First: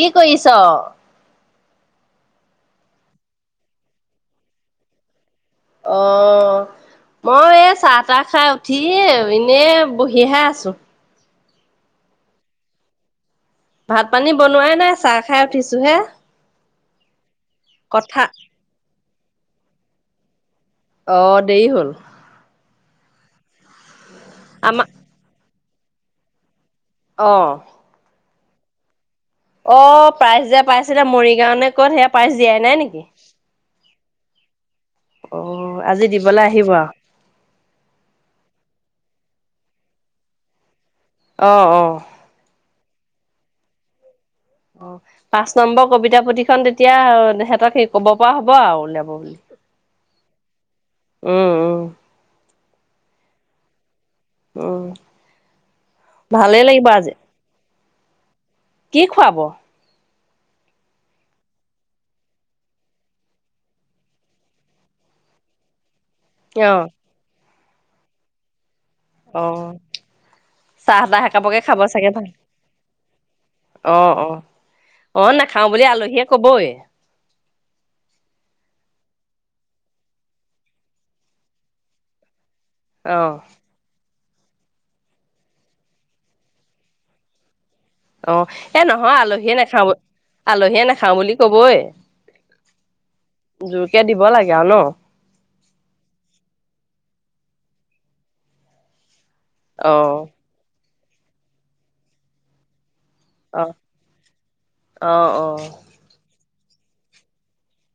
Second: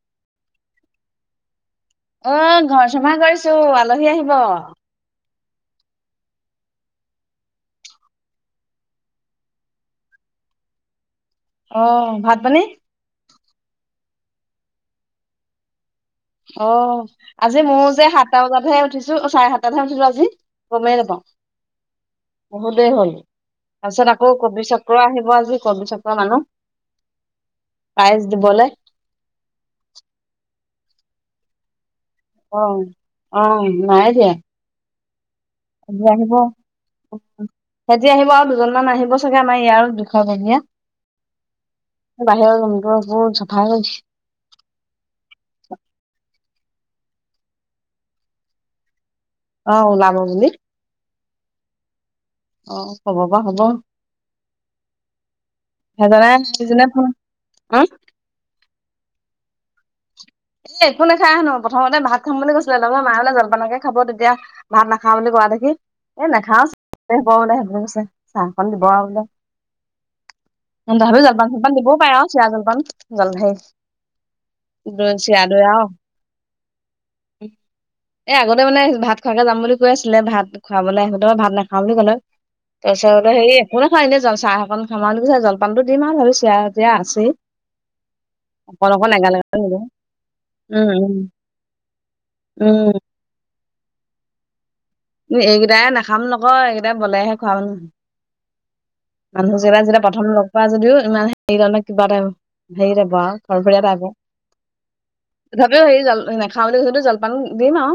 কি কৰিছ? এ ঘৰ চাফা কৰিছোঁ আলহী আহিব। অ'। মই এ চাহ তাহ খাই উঠি, এ‌ এনে বহিহে আছোঁ। অ', ভাত পানী? ভাত পানী বনোৱাই নাই, চাহ খাই উঠিছোঁ হে। অ', আজি ময়ো যে, কথা সাতটা বজাতহে উঠিছোঁ চাৰে সাতটাতহে উঠিলোঁ আজি। গমেই নেপাওঁ অ' দেৰি হ'ল বহুত দেৰি হ'ল। তাৰপিছত আকৌ কবি আমাৰ চক্ৰ আহিব আজি কবি চক্ৰৰ মানুহ। অ'। পাইজ দিবলে। অ', প্ৰাইজ যে, পাইছিলে মৰিগাঁও নে ক'ত সেয়া? পাইছ অ দিয়াই নাই নেকি? অ নাই দিয়া অ', আজি দিবলৈ আহিব আৰু। সিহঁতি আহিব আৰু দুজনমান আহিব চাগে আমাৰ ইয়াৰ বিষয়ববীয়া। অ', অ'। বাহিৰৰ ৰুমটো বহুত চফা হৈ [unintelligible] অ', পাঁচ নম্বৰ কবিতা পুথিখন তেতিয়া সিহেঁতক সেই ক'ব পৰা হ'ব আৰু উলিয়াব বুলি। অ', ওলাব বুলি। উম, উম। অ', ক'ব পৰা হ'ব উম, সেইজনাই ভালেই লাগিব সেইজনে ফোন আজি [unintelligible] কি খুৱাব? একো নেখাই হেনো প্ৰথমতে ভাত খাম বুলি কৈছিলে লগৰ মাই বোলে জলপানকে খাব তেতিয়া ভাত নাখাওঁ বুলি কোৱা দেখি এ, নাখাওঁ অ', [unintelligible] কৈছে চাহ অকন দিব আৰু বোলে। অ'। অ', চাহ তাহ তথাপিও জলপান একাপকে চলপান খাব দিবও চাগে পাৰে ভাল আৰু চিৰা জলপান জল সেই অ অ অ নাখাও বুলি আলহীয়ে কবই উম এই আগতে মানে ভাত খোৱাকে যাম বুলি কৈ আছিলে ভাত খাবলে আহ সিঁতে ভাত নাখাওঁ বুলি ক'লে অ তাৰপিচত সেই কোনে খা এনেই জল চাহ একন খাম আও কৈছে জলপানটো দিম আও ধৰ ছিয়া তিয়া আছেই। অ এ অকন অকন নহয় এগাল আলহীয়ে এগাল নিব নাখাব আলহীয়ে উম উম নাখাওঁ বুলি কবই জোৰকে দিব লাগে আৰু ন। এইকেইটাই নাখাম নকয় এইকেইটাই বলেহে খোৱা মানুহ। মানুহ যেবা অ যেতিয়া প্ৰথম লগ পোৱা যদিও ইমান হেৰি কিবা এটা হেৰি যে আৰু ফৰ অ ফৰীয়া টাইপৰ অ অ তথাপিও হেৰি খা বুলি কৈছেতো জলপান দিম আও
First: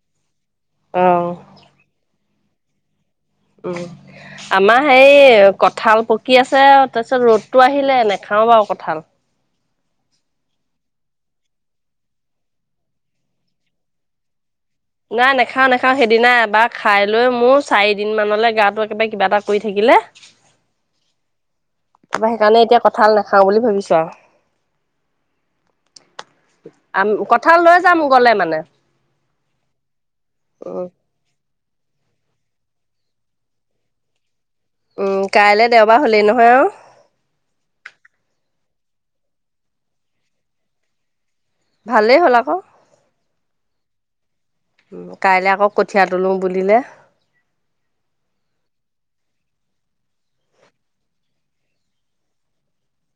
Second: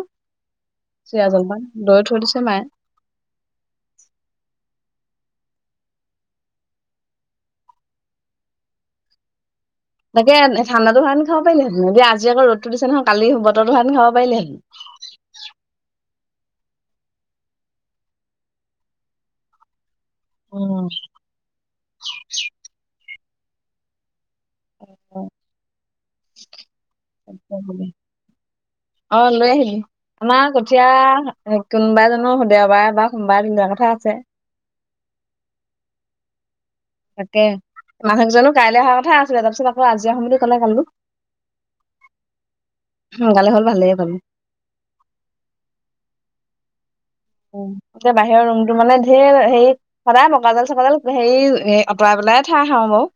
অ চিৰা জলপান দৈ থৈ দিছে মায়ে উম আমাৰ হেই কঠাল পকি আছে তাৰপিছত ৰ'দটো আহিলে নাখাও বাও কঁঠাল। তাকে ঠাণ্ডাটো সুৱা সেতিন খাব পাৰিলে হেতেন, আজি আক ৰ'দটো দিছে নহয় কালি বতৰটো হোৱা সেটিন খাব পাৰিলে হেতেন নাই নাখাও-নাখাও সেইদিনা এবাৰ খাই লৈ মো চাৰিদিন মানলৈ গাটো একেবাৰে কিবা এটা কৰি থাকিলে। অ তাপা সেইকাৰণে এতিয়া কঁঠাল নাখাওঁ বুলি ভাবিছোঁ আও আম কঠাল লৈ যাম গলে মানে অ' লৈ আহিলি আমাৰ উম কঠিয়া কোনোবাই জানো দেওবাৰে বা সোমবাৰে তুলা কথা আছে। উউম কাইলে দেওবাৰ হ'লেই নহয় আও তাকে মাহঁত জানো কাইলে অহা কথা আছিলে তাৰপিছত আকৌ আজি আহো বুলি ক'লে কালি ভালেই হ'ল আক সোনকালে হ'ল ভালে পালোঁ কাইলে আকৌ কঠীয়া তোলোঁ বুলিলে। উম এতিয়া বাহিৰৰ ৰুমটো মানে ঢেৰ হে সদায় মকয়া জাল চকৱাজাল হেই অতৰাই পেলাই ঠাই শাৰু বাৰু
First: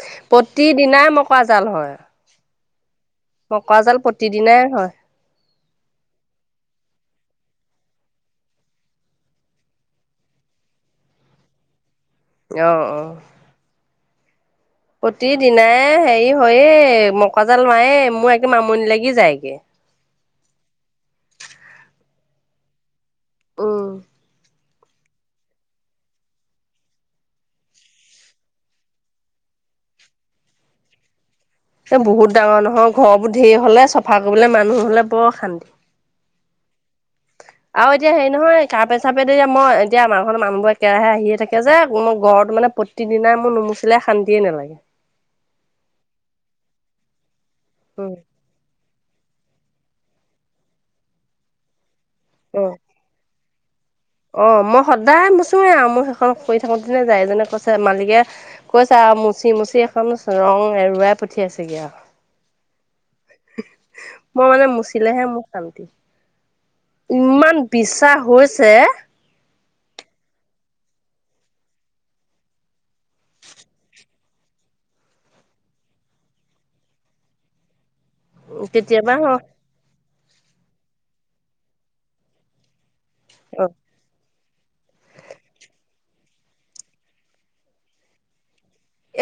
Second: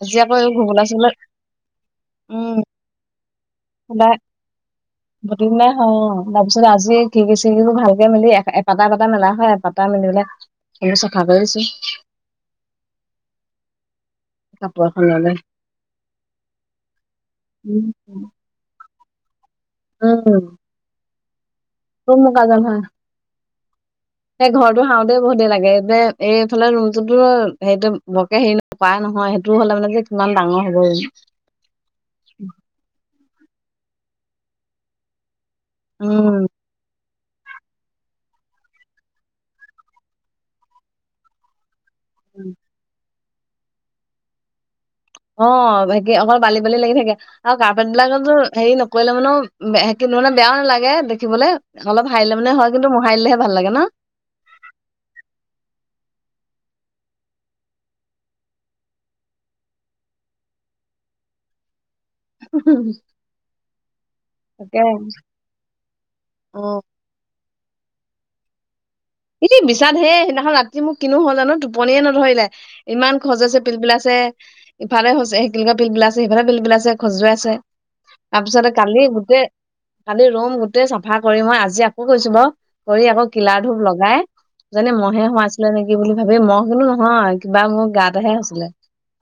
আজি আকৌ এই প্ৰতি ঘুগুলা চুগুলা দিনাই মকয়া জাল হয়। উম, মকয়া জাল প্ৰতিদিনাই হয়। ঘটো বনাই নাইহোৱা অ তাৰপিছতে আজি খিকি চিকিবো ভালকে মেলি এপাটা এপটা মেলা হয় এপটা মেলি পেলাই নিজে চাফা কৰি আছোঁ অ অ কাপোৰ এখন লৈ প্ৰতি লৈ। দিনাই হেৰি হয়েই মকৱা জাল উম, মায়ে মোৰ একে আমনি লাগি যায়গে। উম খুব মকৱা জাল হয় উম এ ঘৰটো সাওঁতে বহুত দেৰি লাগে যে এইফালে ৰুমটোটো সেইটো বৰকে হেৰি ন কৰা নহয় সেইটো হলে মানে যে কিমান ডাঙৰ হ'ব এ বহুত ডাঙৰ নহয় ঘৰবোৰ ধেৰ হলে চফা কৰিবলে মানুহ নহলে বৰ অশান্তি উম আৰু এতিয়া হেৰি নহয় কাপে চাপে তেতিয়া মই এতিয়া আমাৰ ঘৰলে মানুহবো একেৰাহে আহিয়ে থাকে যে মোৰ ঘৰত মানে প্ৰতিদিনাই মোৰ নুমুচিলাই শান্তিয়ে নালাগে। অ বাকি অকল বালি বালি লাগি থাকে। আৰু কাৰ্পেণ্ট উম বিলাকটো হেৰি নকৰিলে মানেও কি মানে বেয়াও নালাগে দেখিবলে অলপ সাৰিলে মানে অ হয় কিন্তু মোহাৰিলেহে ভাল লাগে ন অ মই সদায় মোচোৱে আৰু মোৰ সেইখন শুই থাকোতে যায়, এইজনে কৈছে মালিকে কৈছে আও মচি মচি এখন ৰং এৰুৱাই পঠিয়াইছেগৈ আও। [inaudible] মই মানে তাকে। মুচিলেহে মোক ভাল লাগে। অ', ইমান বিশ্বা হৈছে। এই বিশ্বা ধেই, সেইদিনাখন ৰাতি মোক কিনো হল জানো টোপনিয়ে নধৰিলে। ইমান খজুৱাইছে পিল পিলাইছে। ইফালে হৈছে পিল পিলাইছে আছে সিফালে পিল পিলাছে খজৱাইছে। তাপাছতে কালি কেতিয়াবা অ গোটেই কালি ৰুম গোটেই চাফা কৰি মই আজি আকৌ কৈছো বাৰু, কৰি আকৌ কিলাৰ অ ধূপ জ্বলাই, যেনে মহে সোমাইছিলে নেকি বুলি ভাবি মহ কিন্তু নহয় কিবা মোৰ গাততেহে হৈছিলে।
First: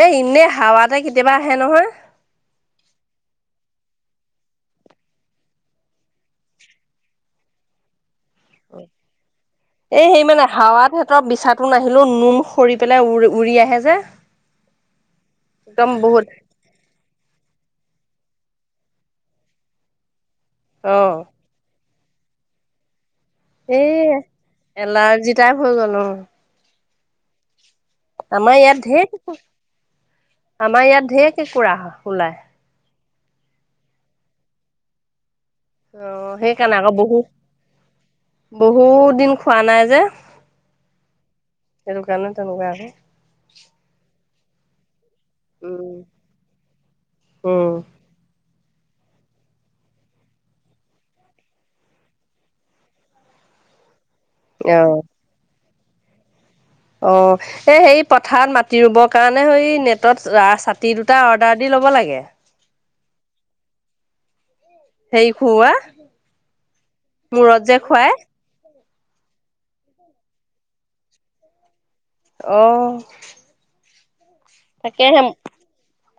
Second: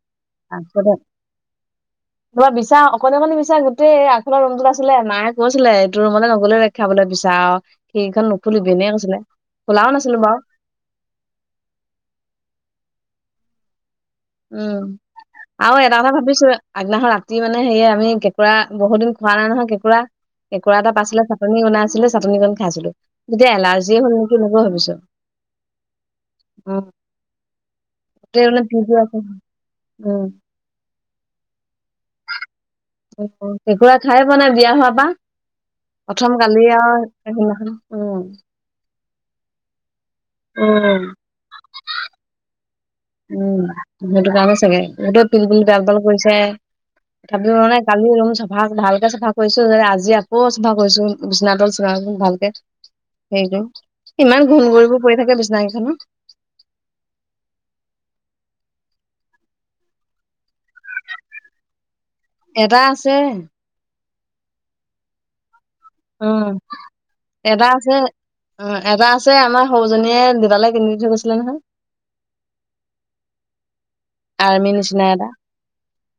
এ এনেই হাৱাতে কেতিয়াবা আহে নহয়। ত বিচা অকলে মানি বিচা গোটেই আগ ফালে ৰুমটোত আছিলে, নাই কৈছিলে এইটো ৰুমলে নগলে। খাবলে বিচাৰ আৰু সেইখন নুফুলিবি এনেই কৈছিলে। খোলাও এই নাছিলো সেই বাৰু মানে হাওৱা হেহতৰ বিচাটো নাহিলো নোম সৰি পেলাই উৰি উৰি আহে যে। উম, আৰু একদম এটা কথা বহুত ভাবিছো আগদিনাখন ৰাতি মানে সেয়ে আমি কেঁকুৰা বহু দিন খোৱা নাই নহয় কেঁকোৰা কেঁকোৰা এটা অ পাচিলে, চাটননি বনাইছিলো, চাটনিখন খায়চিলো। দে এই এলাৰ্জি হল নেকি? তেনেকৈ ভাবিছো। এলাৰ্জি টাইপ হৈ গ'ল অ অঁ আমাৰ ইয়াত ঢেৰ আছে কেঁকোৰা উম আমাৰ ইয়াত ঢেৰ কেঁকোৰা হয় ওলাই। কেঁকুৰা খাই বনাই বিয়া হোৱা পা। অ প্ৰথম কালি সেইকাৰণে আকৌ বহুত আৰু উম উম। বহুত দিন খোৱা নাই যে। উম। [unintelligible] উম সেইটো কাগজ চাগে, সেইটোত পিল উম পাল কৰিছে, তথাপিওঁ উম মানে কালি ভাল ভালকে চাফা কৰিছো যে, আজি আকৌ চাফা কৰিছো বিচনা তল চিচনা তল ভালকে। হেৰি কৰিম, ইমান ঘুণ অ কৰিব পৰি থাকে বিচনা কেইখনো। অ। এ সেই পথাৰত মাটি ৰুবৰ কাৰণে হেই নেটত ছাতি দুটা অৰ্ডাৰ দি ল'ব লাগে। এটা আছে। হেৰি খোৱা। উম, এটা আছে। অঁ এটা আছে আমাৰ সৰুজনীয়ে দুটালে কিনি দি থৈ গৈছিলে নহয়। অ। আৰ্মি নিচিনা তাকেহে এটা উম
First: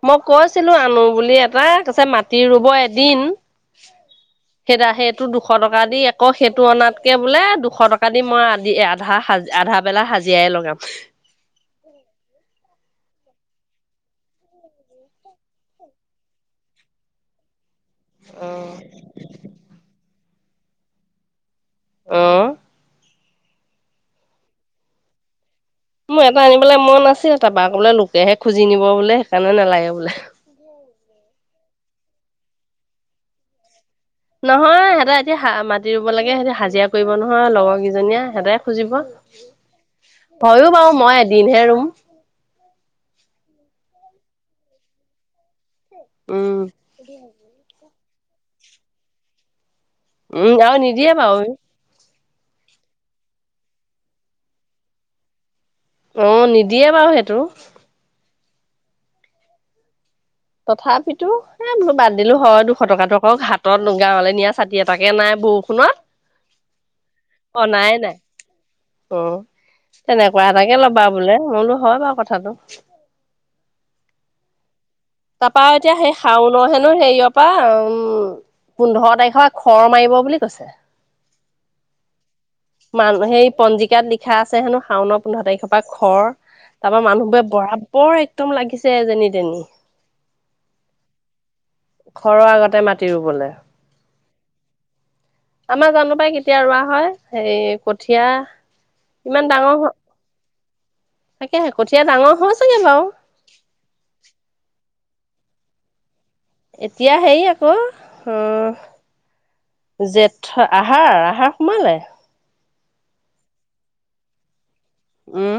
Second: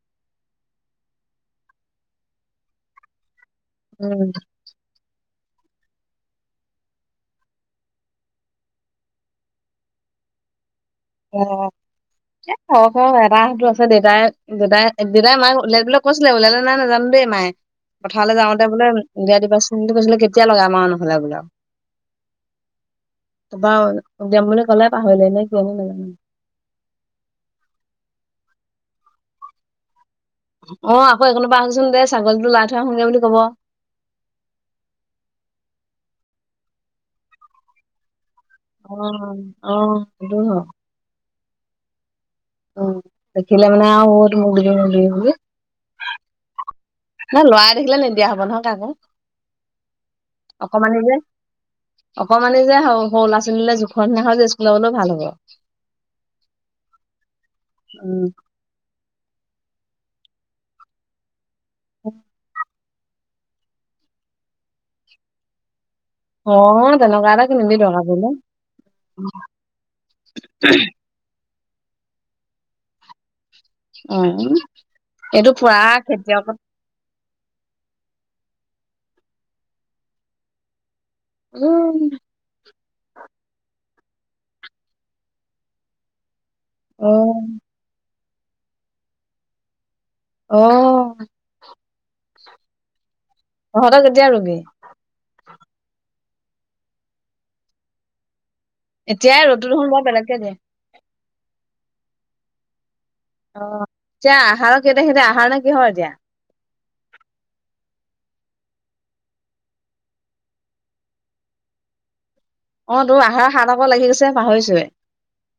মই কৈছিলো আনো বুলি এটা, কৈছে মাটি ৰুব এদিন। উম। সেইতা সেইটো দুশ টকা দি আকৌ সেইটো অনাতকে বোলে দুশ টকা দি মই আদি আধা হা আধা বেলা হাজিৰাই লগাম। অঁ। এ খৰ এটা সেইটো আছে দেউতাই দেউতাই দেউতাই মাক ওলাই দিবলৈ কৈছিলে উলিয়ালে নে নাই নাজানো। দেই মাই, পথাৰলৈ যাওঁতে বোলে উলিয়াই দিবা সোণ বুলি কৈছিলে কেতিয়া লগাম আৰু নহ'লে বোলে আও। উম। তোপা উলিয়াম বুলি কলে, পাহৰিলে নে কিয়ে নে নাজানো। মোৰ এটা আনিবলৈ মন আাছিল, তাৰপা আকৌ বোলে লোকেহে খুজি নিব বোলে, সেইকাৰণে নালাগে বোলে। অ', আকৌ একণৰ পৰা আহোঁচোন দে, ছাগলীটো লৰাই থৈ আহোঁগে বুলি ক'ব। নহয় সিহঁতে এতিয়া হা-মাতি ৰুব লাগে, সিহঁতে হাজিৰা কৰিব নহয়, লগৰ কেইজনীয়ে, সিহঁতে। খুজিব। অ সেইটো হয় হইয়ো বাৰু মই এদিনহে ৰুম। উম, দেখিলে মানে আৰু [unintelligible] [unintelligible] [unintelligible] বুলি। উম। নাই ল'ৰাই দেখিলে নিদিয়া হ'ব নহয় কাকো। উম আৰু অকমানি নিদিয়ে যে। বাৰু অকমানি যে সৰু-সৰু ল'ৰা ছোৱালীলৈ জোখৰ যে [unintelligible] স্কুললেও ভাল হ'ব। অ', নিদিয়ে বাৰু সেইটো। উম। তথাপিতো, এ বোলো বাদ দিলোঁ হয় দুখ ফটকাটোক হাতত গাওঁলে নিয়া ছাতি এটাকে নাই বৰষুণত। অ', আকৌ তেনেকুৱা এটা অ কিনিবি নাই দৰকাৰ নাই পৰিলে। অ', তেনেকুৱা এটাকে ল'বা বোলে। মই বোলো হয় বাৰু কথাটো। উম। এইটো তাৰপা পুৰা এতিয়া সেই খেতিয়কত শাওনৰ হেন হেৰিয়ৰ পৰা উম-পোন্ধৰ তাৰিখৰ খৰ মাৰিব বুলি কৈছে। উম। মান সেই পঞ্জিকাত লিখা আছে হেনো, শাওনৰ পোন্ধৰ তাৰিখৰ পৰা খৰ। তাৰপা অ মানুহবোৰে বৰাবৰ একদম লাগিছে যেনি তেনি। অ'। খৰৰ আগতে মাটি ৰুবলে। তহঁতে কেতিয়া ৰুবি? আমাৰ জানো পাই কেতিয়া ৰোৱা হয়, হেৰি কঠীয়া। ইমান এতিয়াই ৰদটো ডাঙৰ হ দেখোন বৰ বেলেগকে দিয়ে। তাকেহে, কঠীয়া ডাঙৰ হৈছেগে বাৰু। অ', এতিয়া আহাৰৰ কেই তাৰিখে, এতিয়া আহাৰ নে কিহৰ এতিয়া? এতিয়া হেৰি আকৌ, উম জেঠৰ, আহাৰ, আহাৰ সোমালে। অটো, আহাৰ শাওনৰ পৰা লাগি গৈছে, পাহৰিছোয়ে। উম।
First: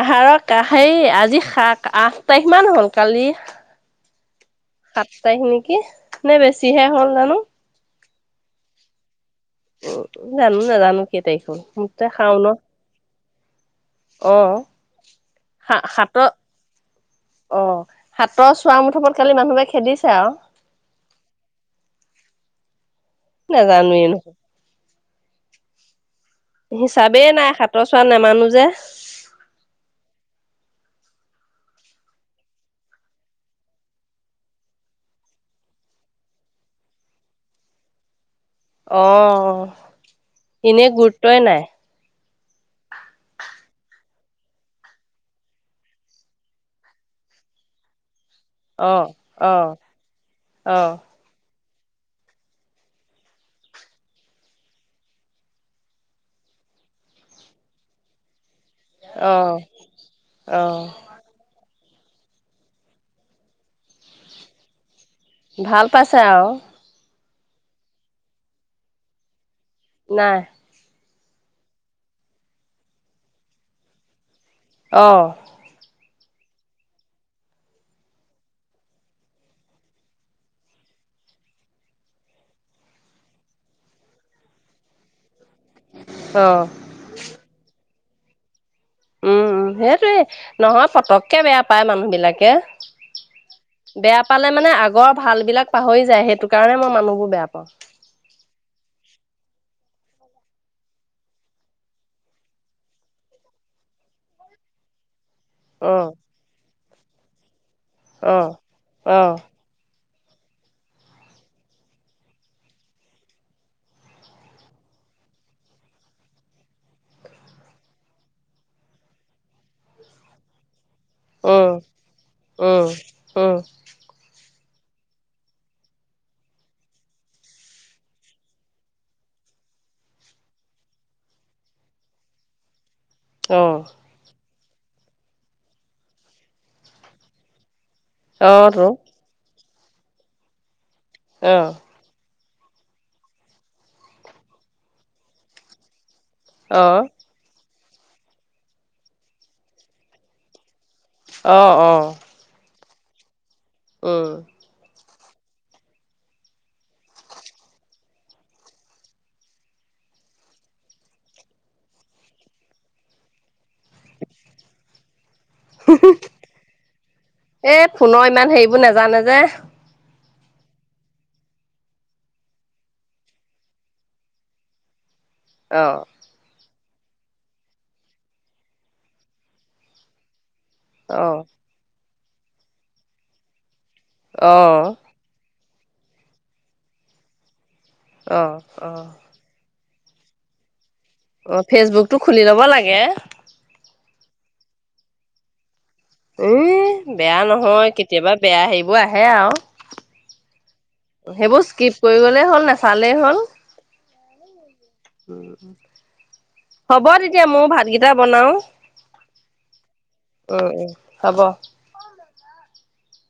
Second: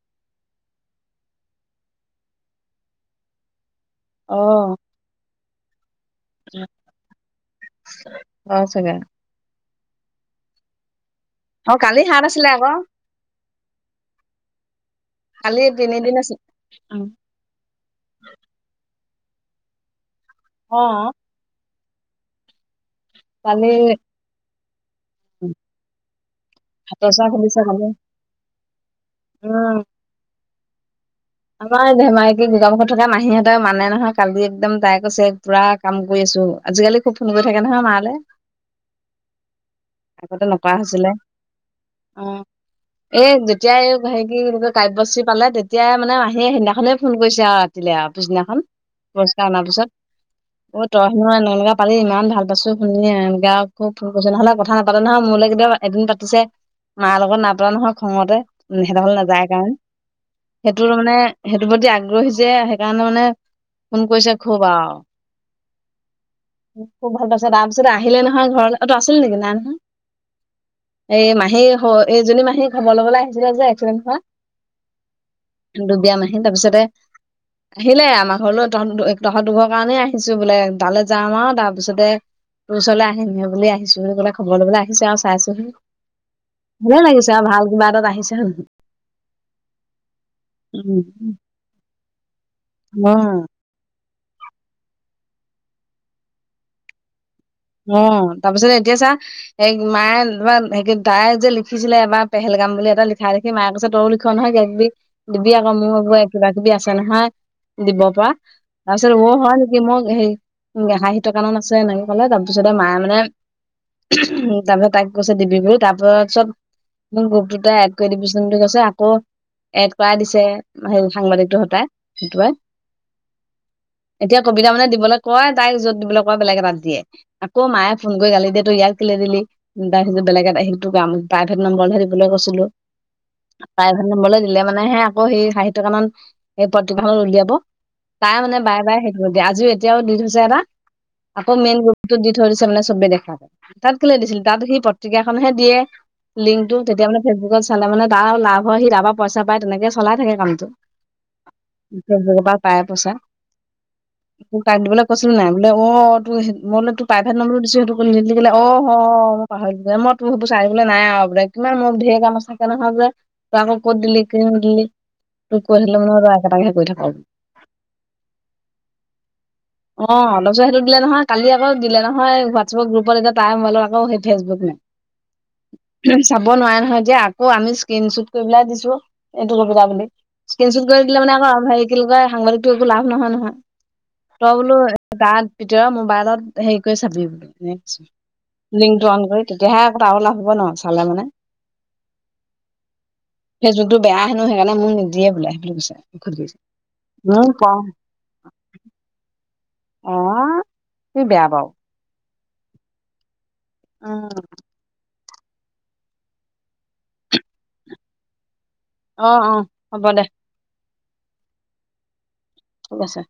আহাৰৰ কা-সেই আজি সাক-আঠ তাৰিখ মান হ'ল। কালি অ'। সাত তাৰিখ নেকি? নে বেছিহে হ'ল জানো! [inaudible] হয় চাগে। উম, জানো, নাজানো কেই তাৰিখ হ'ল। অ মোৰ কালি তই হাত আছিলে শাওনৰ আকৌ অহ, কালি তিনিদিন সা-সাতত আছিল অ', হাতৰ চোৱা মুথাপত কালি মানুহে খেদিছে আৰু। অহ'। কালি নেজানোয়ে নহয়। হিচাবে হাতচোৱা নাই, খুলিছে কালি হাতৰ চোৱা নেমানোঁ যে। উম। আমাৰ ধেমাকি দুৰ্গামুখত থকা মাহীহঁতৰ মানে নহয়, কালি একদম তাই কৈছে পুৰা কাম কৰি আছোঁ। আজিকালি খুব ফোন কৰি থাকে নহয় মালে। অহ, এনে গুৰুত্বই নাই। উম। এই যেতিয়া, এই হেৰি কি বুলি কয়, কাব্যশ্ৰী পালে তেতিয়া মানে আহিয়ে সেইদিনাখনে ফোন কৰিছে আৰু ৰাতিলে আৰু পিছদিনাখন। অ পুৰস্কাৰ অ অনাৰ পিছত। অ', তই নহয় এনে এনেকা পালি ইমান ভাল পাইছোঁ। শুনিয়ে এনেকা আকৌ ফোন কৰিছোঁ। নহ'লে কথা নাপাতে নহয়, মোলৈ কিতিয়াবা এদিন পাতিছে, মা লগত নাপাতে নহয় খঙতে। উম, সিহঁতৰ ঘৰলে অ নাযায় কাৰণে। অ সেইটোৰো মানে, সেইটোৰ প্ৰতি আগ্ৰহ হৈছে, সেইকাৰণে মানে ফোন কৰিছে খুব আৰু। ভাল পাইছে আৰু। খুব ভাল পাইছে, তাৰপিছত আহিলে নহয় ঘৰলে। অ', তই আছিলি নেকি? নাই নহয়। নাই। এই মাহী স', এইজনী মাহী খবৰ লবলে আহিছিলে যে এক্সিডেণ্ট হোৱাত আহ। দুুগিয়া মাহী। তাৰপিছতে আহিলে আমাৰ ঘৰলৈ। তহঁত দু তহঁত দুঘৰৰ কাৰণে আহিছোঁ বোলে। তালে যাম আৰু, তাৰপিছতে 'তোৰ ওচৰলে আহিম', সে বুলি আহিছোঁ বুলি ক'লে। খবৰ লবলে আহিছে আৰু চাইছোহি। অহ। ভালে লাগিছে আৰু, ভাল কিবা এটাত আহিছে হ'ল। উম, উম, সেইটোৱে নহয় পটককে বেয়া পায় মানুহবিলাকে। মা'। বেয়া পালে মানে আগৰ ভাল বিলাক পাহৰি যায়। সেইটোকাৰণে মই মানুহবোৰ বেয়া পাওঁ। উম, তাৰপিছত এতিয়া চা এই মায়ে বা এই কি, তাই যে লিখিছিলে এবাৰ পেহেলগাম বুলি এটা লিখা কি, মায়ে কৈছে তইয়ো লিখো নহয় কিবা-কিবি। দিবি আকৌ অ', মোৰ এ' কিবা-কিবি আছে নহয়। দিব পৰা। অ', তাৰপিছত অ', হয় নেকি? মোক সেই, উম, হাহি থকা মান‌ আছে না কি ক'লে, তাৰ তাৰপিছতে মায়ে মানে, উম। তাৰপিছত তাইক কৈছে দিবি বুলি, তাৰপিছত মোৰ গোৰোপ টোতে এড কৰি দিবিচোন বুলি কৈছে। আকৌ, এড কৰাই দিছে। বা সেই, সাংবাদিকটো উম, সতাই, সেইটোৱে। উম, উম, এতিয়া কবিতা মানে দিবলৈ কয়, তাইক য'ত দিবলৈ কয় বেলেগ এটাত দি দিয়ে। আকৌ মায়ে ফোন কৰি গালি দে, 'তই ইয়াক কিয় দিলি? ' উম, তাই সেইটো বেলেগ এটা, সেইটো কাম, প্ৰাইভেট নম্বৰহে দিবলে কৈছিলোঁ। অ', প্ৰাইভেট নম্বৰলৈ দিলে। মানে সৈ আকৌ সৈ ষাঠী টকা মান, সেই পত্ৰিকাখন উলিয়াব। তাই মানে অ', তো বাৰে-বাৰে সেইটোৱে দিয়ে। আজিও, এতিয়াও দি থৈছে এটা। আকৌ অ', মেইন টো দি থৈদিছে মানে চবে দেখাত। তাত কেলে দিছিল। তাত সি পত্ৰিকাখনহে দিয়ে। লিংকটো অ', তেতিয়া মানে ফেচবুকত চালে মানে, তাৰো লাভ হয়। সি তাৰ পৰা পইচা পায় তেনেকে চলাই থাকে কামটো। অ', অ', [inaudible] পাই পইচা। উম। মোক টাইম দিবল কৈছিলোঁ নে নাই? বোলে অ' অ' তোৰ সেই মই বোলো, তোক প্ৰাইভেট নম্বৰোঁ দিছোঁ সেইটো ক'লে নিদিলি কলে? অ' হ' মই পাহৰিলোঁৱে। মই তোৰ সেইবোৰ চাই থাকিবলৈ নাই আৰু বোলে। আৰু বোলে। কিমান মোৰ, ধেৰ কাম আছে, তেনেহলে তই আকৌ ক'ত দিলি, কেলে দিলি। তোক কৈ থাকিলে মানে একেটাকহে কৈ থাক। এই ফোনৰ ইমান হেৰিবোৰ নাজানে যে অ অলপ পিছত সিটো দিলে নহয়। কালি আকৌ দিলে নহয় হোৱাটচাপ গ্ৰুপত এতিয়া তাই মোবাইলত আকৌ ফেচবুকো নাই। অ। চাব নোৱাৰে নহয় এতিয়া আকৌ আমি স্ক্ৰীন চুট কৰি পেলাইহে দিছো এইটো কবিতা বুলি। স্ক্ৰীচুট কৰি দিলে মানে অ', আকৌ হেৰি কি বুলি কয় সাংবাদিকটো একো লাভ নহয় নহয় তই বোলো অ', তাত ভিতৰত মোবাইলত হেৰি কৰি চাবি বুলি অ', অ', লিংকটো অ', অন কৰি। তেতিয়াহে আক তাৰু লাভ হ'ব ন চালে মানে। অ ফেচবুকটো খুলি ল'ব লাগে। ফেচবুকটো বেয়া হেনো সেইকাৰণে মোৰ নিদিয়ে বোলে সেইকাৰণে কৈছে। উ সুধিছে বেয়া মোৰ ক নহয় কেতিয়াবা বেয়া হেৰিবোৰ আহে আও। অ। তুমি বেয়া সেইবোৰ পাও স্কিপ কৰি গ'লেই হ'ল নাচালেই হ'ল। উম। হ'ব তেতিয়া ময়ো ভাতকেইটা বনাও। অ অ হ'ব দে। উ উ হব। ঠিক আছে।